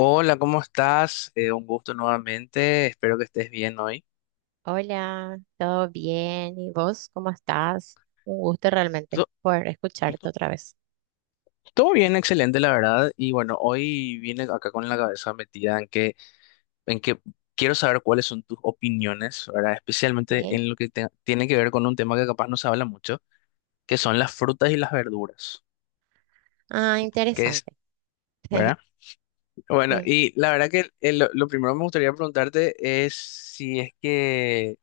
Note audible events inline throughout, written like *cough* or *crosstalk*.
Hola, ¿cómo estás? Un gusto nuevamente. Espero que estés bien hoy. Hola, ¿todo bien? ¿Y vos cómo estás? Un gusto realmente To- poder escucharte to- otra vez. Todo bien, excelente, la verdad. Y bueno, hoy vine acá con la cabeza metida en que quiero saber cuáles son tus opiniones, ¿verdad? Especialmente ¿Eh? en lo que tiene que ver con un tema que capaz no se habla mucho, que son las frutas y las verduras. Ah, ¿Qué interesante. es, *laughs* verdad? Bueno, Sí. y la verdad que lo primero que me gustaría preguntarte es si es que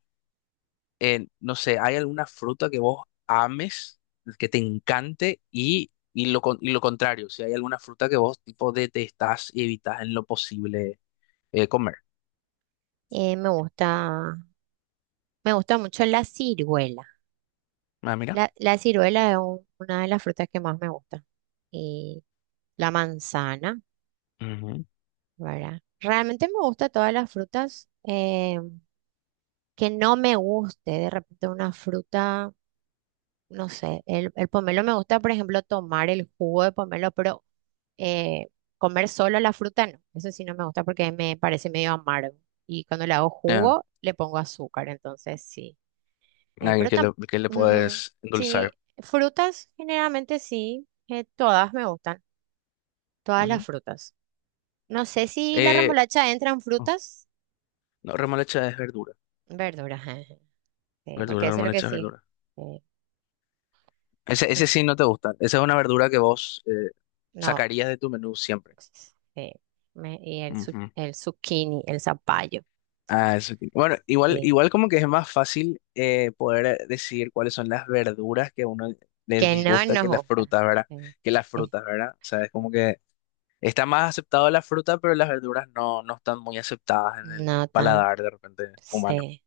no sé, ¿hay alguna fruta que vos ames, que te encante y y lo contrario? Si hay alguna fruta que vos tipo detestás y evitas en lo posible comer. Eh, me gusta, me gusta mucho la ciruela. Ah, mira. La ciruela es una de las frutas que más me gusta. Y la manzana, Ujú. ¿verdad? Realmente me gusta todas las frutas. Que no me guste de repente una fruta. No sé, el pomelo me gusta, por ejemplo, tomar el jugo de pomelo, pero eh, comer solo la fruta no. Eso sí no me gusta porque me parece medio amargo. Y cuando le hago Ah, jugo, le pongo azúcar, entonces sí. Eh, alguien pero que tam- le mm, puedes sí, endulzar. frutas generalmente sí, todas me gustan, todas las Ujú. frutas. No sé si la Eh, remolacha entra en oh, frutas, no, remolacha es verdura. verduras. *laughs* Sí, porque Verdura, eso es lo que remolacha es sí. verdura. eh, Ese, por- ese sí no te gusta. Esa es una verdura que vos no. sacarías de tu menú siempre. eh, y Ujú. el zucchini, el zapallo, Bueno, igual, eh, igual como que es más fácil poder decidir cuáles son las verduras que a uno le que no disgusta nos que las gusta. frutas, ¿verdad? eh, Que las eh, frutas, ¿verdad? O sea, es como que está más aceptado la fruta, pero las verduras no, no están muy aceptadas en el no tanto, paladar de repente humano. sí.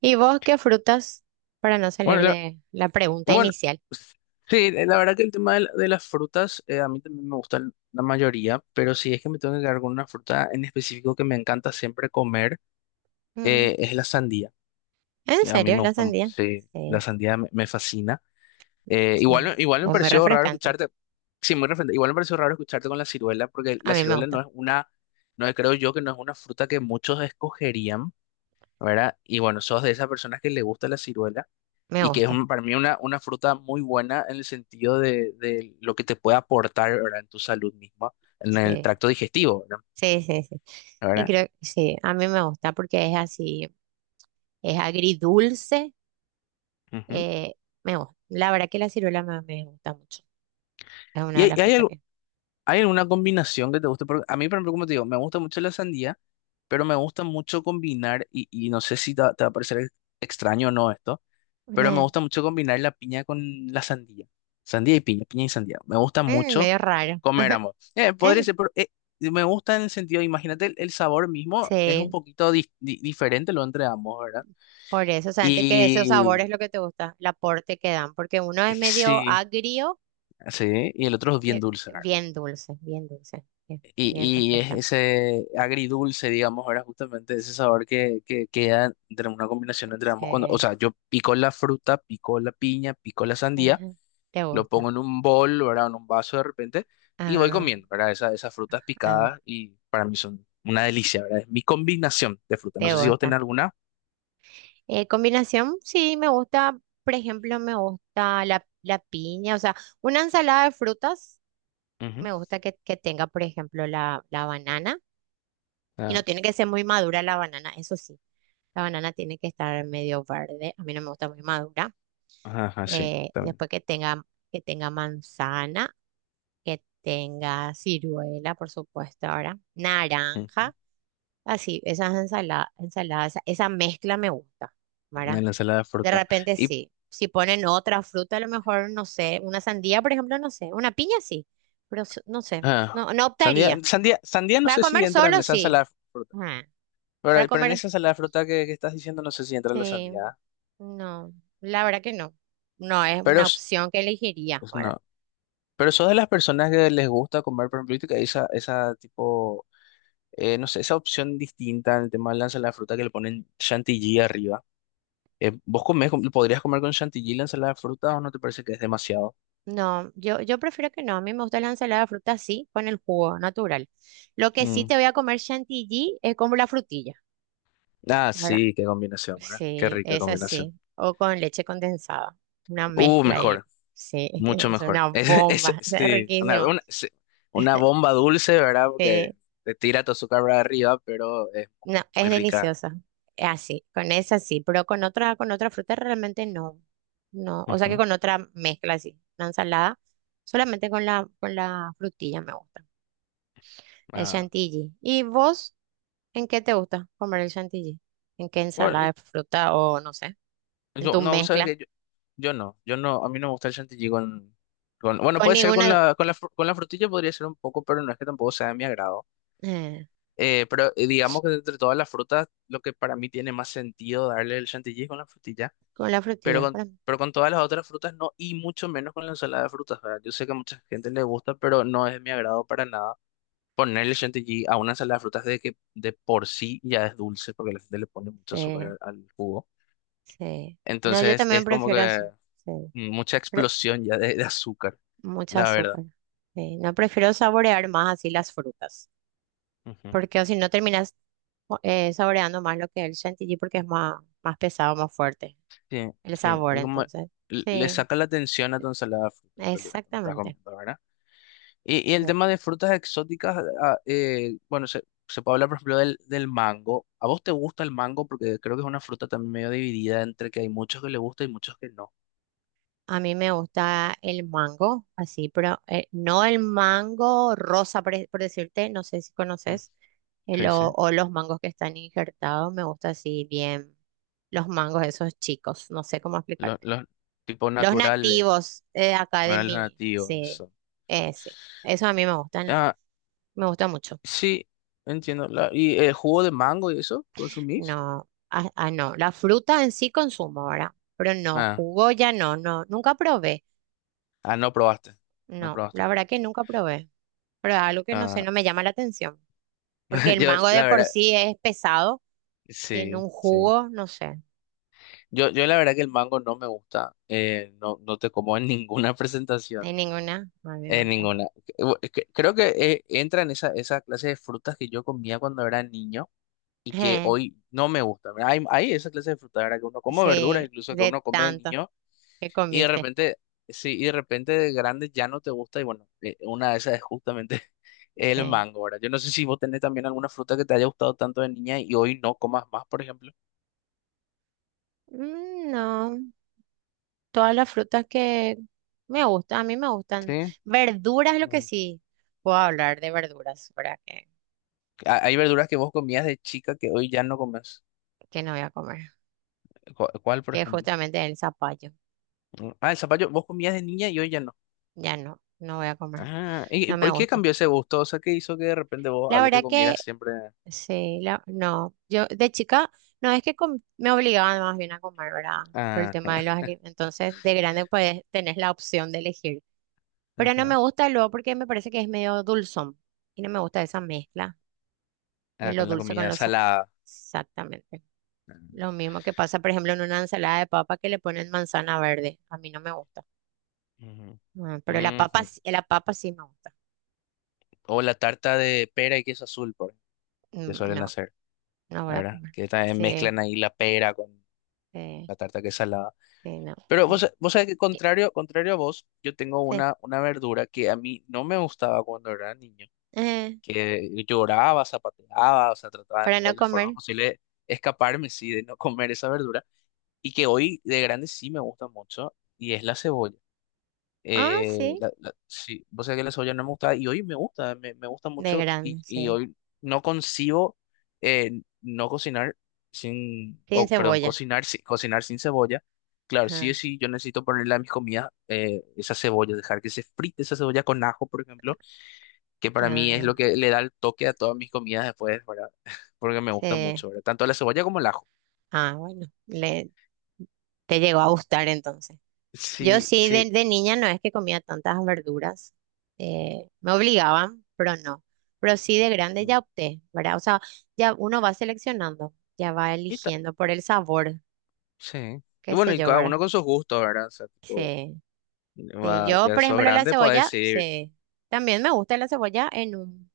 ¿Y vos qué frutas? Para no Bueno, salir la- de la pregunta bueno, inicial. sí, la verdad que el tema de, de las frutas a mí también me gustan la mayoría, pero si es que me tengo que quedar con una fruta en específico que me encanta siempre comer, Mm, es la sandía. ¿En A mí serio? me ¿La gusta mucho, sandía? sí, la Sí, sandía me fascina. Eh, igual, sí. igual me Es muy pareció raro refrescante. escucharte, sí, muy referente, igual me pareció raro escucharte con la ciruela, porque A la mí me ciruela no gusta, es una, no es- creo yo que no es una fruta que muchos escogerían, ¿verdad? Y bueno, sos de esas personas que le gusta la ciruela me y que es gusta. Para mí una fruta muy buena en el sentido de lo que te puede aportar, ¿verdad? En tu salud misma, en el Sí, tracto digestivo, ¿verdad? sí, sí, sí. Y ¿Verdad? creo que sí, a mí me gusta porque es así, es agridulce. Ujú. eh, Me gusta. La verdad que la ciruela me gusta mucho. Es una Y de hay, las hay frutas que. ¿Hay alguna combinación que te guste? Porque a mí, por ejemplo, como te digo, me gusta mucho la sandía, pero me gusta mucho combinar, y no sé si te va a parecer extraño o no esto, pero me Eh, gusta mucho combinar la piña con la sandía. Sandía y piña, piña y sandía. Me gusta mucho Medio raro. comer *laughs* ambos. Podría Es- ser, pero me gusta en el sentido, imagínate, el sabor mismo es un Sí, poquito diferente lo entre ambos, ¿verdad? por eso. O sea, antes que esos sabores Y es lo que te gusta, el aporte que dan, porque uno es medio sí, agrio, sí, y el otro es bien que- dulce, ¿verdad? bien dulce, bien dulce, bien, Y, bien y es refrescante. ese agridulce, digamos, era justamente ese sabor que queda entre una combinación entre ambos. O Sí, sea, yo pico la fruta, pico la piña, pico la sí, sandía, ajá. Te lo pongo gusta. en un bol, ¿verdad? En un vaso de repente y voy Ah, comiendo, ¿verdad? Esas frutas ah, picadas y para mí son una delicia, ¿verdad? Es mi combinación de frutas. No te sé si vos tenés gusta. alguna. Combinación, sí, me gusta, por ejemplo, me gusta la piña, o sea, una ensalada de frutas, Ujú. me gusta que tenga, por ejemplo, la banana. Y Ah, no tiene que ser muy madura la banana, eso sí. La banana tiene que estar medio verde, a mí no me gusta muy madura. ajá, ajá, sí, también. Después que tenga manzana, que tenga ciruela, por supuesto, ahora, Ujú. naranja, así, ensaladas, esa mezcla me gusta, En ¿verdad? la ensalada de De fruta. repente Y sí, si ponen otra fruta, a lo mejor, no sé, una sandía, por ejemplo, no sé, una piña sí, pero no sé, ah, no, no Sandía, optaría. sandía, sandía no Para sé si comer entra en solo esa sí. ensalada. Ajá. Para Pero en comer, esa salada de fruta que estás diciendo no sé si entra la sí. sandía. ¿Eh? No, la verdad que no. No es Pero una s- opción que elegiría pues ahora. no. Pero sos de las personas que les gusta comer, por ejemplo, y que no sé, esa opción distinta en el tema de la ensalada de fruta que le ponen chantilly arriba. ¿Vos podrías comer con chantilly la ensalada de fruta o no te parece que es demasiado? No, yo prefiero que no. A mí me gusta la ensalada de fruta así, con el jugo natural. Lo que sí Mm. te voy a comer chantilly es como la frutilla, Ah, ¿verdad? sí, qué combinación, ¿verdad? Qué Sí, rica es combinación. así. O con leche condensada. Una mezcla ahí. Mejor. Sí, *laughs* Mucho es mejor. una *laughs* bomba. *laughs* Es Sí, riquísimo. Sí, una bomba dulce, ¿verdad? Porque Sí. te tira tu azúcar para arriba, pero es No, muy es rica. deliciosa. Es así, con esa sí, pero con otra, fruta realmente no. No, o sea que Ujú. con otra mezcla así, una ensalada, solamente con la frutilla me gusta. El Ah, chantilly. ¿Y vos en qué te gusta comer el chantilly? ¿En qué bueno, ensalada de fruta o no sé? ¿En yo tu no, sabes mezcla? que yo no, yo no, a mí no me gusta el chantilly con, bueno, Con puede ser con ninguna, la, con la frutilla podría ser un poco, pero no es que tampoco sea de mi agrado. eh, Digamos que entre todas las frutas, lo que para mí tiene más sentido darle el chantilly es con la frutilla. con la Pero frutilla, con, para mí. pero con todas las otras frutas no, y mucho menos con la ensalada de frutas, ¿verdad? Yo sé que a mucha gente le gusta, pero no es de mi agrado para nada ponerle chantilly a una ensalada de frutas de que de por sí ya es dulce, porque la gente le pone mucho azúcar Sí, al jugo. sí. No, yo Entonces también es como prefiero que así. Sí. mucha Pre- explosión ya de azúcar, Mucha la verdad. azúcar. Sí, no prefiero saborear más así las frutas. Ujú. Porque o si no terminas saboreando más lo que es el chantilly porque es más pesado, más fuerte Sí, el sí. sabor, Y como entonces. le Sí, saca la atención a tu ensalada de frutas, en realidad, cuando estás exactamente. comiendo, ¿verdad? Y el Sí. tema de frutas exóticas, ah, bueno, se puede hablar, por ejemplo, del mango. ¿A vos te gusta el mango? Porque creo que es una fruta también medio dividida entre que hay muchos que le gusta y muchos que no. A mí me gusta el mango, así, pero no el mango rosa, por decirte, no sé si Mm, conoces, el sí, o, sí. o los mangos que están injertados, me gusta así bien, los mangos esos chicos, no sé cómo Los, explicarte. los tipos Los naturales, nativos acá no de eran los mí, nativos, sí, eso. Sí, eso a mí me gustan. Ah, Me gusta mucho. sí, entiendo. ¿Y el jugo de mango y eso? ¿Consumís? No, ah, ah, no. La fruta en sí consumo ahora, pero no, Ah, jugo ya no, no, nunca probé. ah, no probaste. No No, probaste. la verdad que nunca probé. Pero es algo que no sé, Ah, no me llama la atención. Porque *laughs* el yo, mango de la por verdad, sí es pesado y en sí, un sí. jugo, no sé, Yo la verdad que el mango no me gusta, no, no te como en *laughs* ninguna hay presentación. ninguna. A mí me En gusta. ninguna. Bu- que Creo que entra en esa clase de frutas que yo comía cuando era niño y que Eh, hoy no me gusta. ¿Verdad? Hay esa clase de frutas, ¿verdad? Que uno come verduras, sí, incluso que de uno come de tanto niño que y de comiste. Sí, y de repente de grande ya no te gusta y bueno, una de esas es justamente *laughs* el Sí. mango, ¿verdad? Yo no sé si vos tenés también alguna fruta que te haya gustado tanto de niña y hoy no comas más, por ejemplo. No, todas las frutas que me gustan, a mí me gustan. Sí. Verduras, lo que Mm. sí, puedo hablar de verduras, ¿verdad? Que Hay verduras que vos comías de chica que hoy ya no comes. que no voy a comer, ¿Cuál, por que es ejemplo? justamente el zapallo. Mm. Ah, el zapallo, vos comías de niña y hoy ya no. Ya no, no voy a comer, Ah, y no me por qué gusta. cambió ese gusto? O sea, ¿qué hizo que de repente vos La algo que verdad que comieras siempre? sí, no, yo de chica no es que me obligaban más bien a comer, ¿verdad? Por el Ah, tema de los alimentos. Entonces, de grande pues tenés la opción de elegir. Pero no me ajá, gusta luego porque me parece que es medio dulzón y no me gusta esa mezcla de ah, lo con la dulce con comida lo salada. exactamente. Lo mismo que pasa, por ejemplo, en una ensalada de papa que le ponen manzana verde. A mí no me gusta. Ujú, Pero la papa, ujú. Sí me gusta. O la tarta de pera y queso azul, por ejemplo, que Mm. suelen No. hacer, No voy a ¿verdad? comer. Que también Sí, mezclan ahí la pera con sí, la tarta que es salada. sí, no, Pero vos, no. Vos sabés que Y- contrario a vos, yo tengo Sí. Una verdura que a mí no me gustaba cuando era niño, Eh, que lloraba, zapateaba, o sea, trataba de para no todas las formas comer. posibles de escaparme, sí, de no comer esa verdura. Y que hoy de grande sí me gusta mucho, y es la cebolla. Ah, sí. Sí, vos sabés que la cebolla no me gusta, y hoy me gusta, me gusta De mucho, y, grande, sí. y hoy no concibo no cocinar sin, Sin o perdón, cebolla. Cocinar sin cebolla. Claro, sí o Ah, sí, yo necesito ponerle a mis comidas esa cebolla, dejar que se frite esa cebolla con ajo, por ejemplo, que para mí es lo ah, que le da el toque a todas mis comidas después, ¿verdad? *laughs* Porque me gusta sí. mucho, ¿verdad? Tanto la cebolla como el ajo. Ah, bueno. Te llegó a gustar entonces. Yo Sí, sí, sí. de, niña no es que comía tantas verduras. Me obligaban, pero no. Pero sí, de grande Y ya opté, ¿verdad? O sea, ya uno va seleccionando, ya va ta- eligiendo por el sabor, Sí. Y qué bueno, sé y yo, cada ¿verdad? uno con sus gustos, ¿verdad? O sea, tipo, Sí. Sí, yo, ya por sos ejemplo, la grande, podés cebolla, decir. sí. También me gusta la cebolla en un,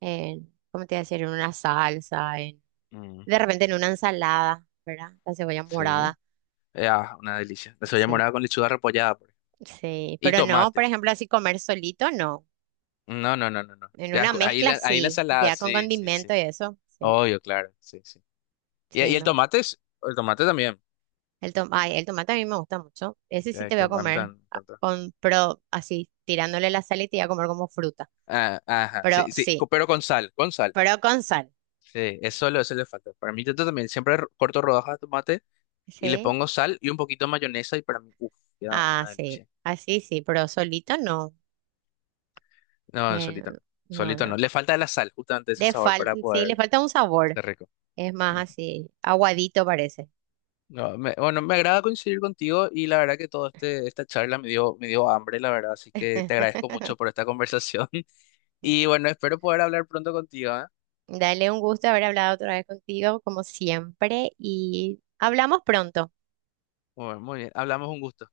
¿cómo te iba a decir? En una salsa, Mm, de repente en una ensalada, ¿verdad? La cebolla sí. morada. Ah, una delicia. La cebolla Sí, morada con lechuga repollada, por ejemplo. sí. Y Pero no, por tomate. ejemplo, así comer solito, no. No, no, no, no, no. En una Ahí mezcla, ahí la sí. ensalada, Ya con sí, sí, sí. condimento y eso, sí. Obvio, claro, sí, sí. Y Sí, el me gusta. tomate el tomate también, Ay, el tomate a mí me gusta mucho. Ese sí te voy que a a mí también comer me encanta. Pero así, tirándole la sal y te voy a comer como fruta. Ah, ajá, Pero sí, sí, sí, pero con sal, con sal. pero con sal. Sí, es solo eso le falta. Para mí yo también siempre corto rodajas de tomate y le Sí. pongo sal y un poquito de mayonesa y para mí, uff, queda Ah, una sí, delicia. así sí, sí, pero solito no. No, no, Eh, solito no. no, Solito no. no. Le falta la sal, justamente ese Le sabor fal para Sí, le poder falta un sabor. ser rico. Es más Ujú. así, aguadito parece. No, me- Bueno, me agrada coincidir contigo y la verdad que toda esta charla me dio hambre, la verdad. Así que te agradezco mucho *laughs* por esta conversación. *laughs* Y bueno, espero poder hablar pronto contigo, ¿eh? Dale, un gusto haber hablado otra vez contigo, como siempre, y hablamos pronto. Bueno, muy bien. Hablamos un gusto.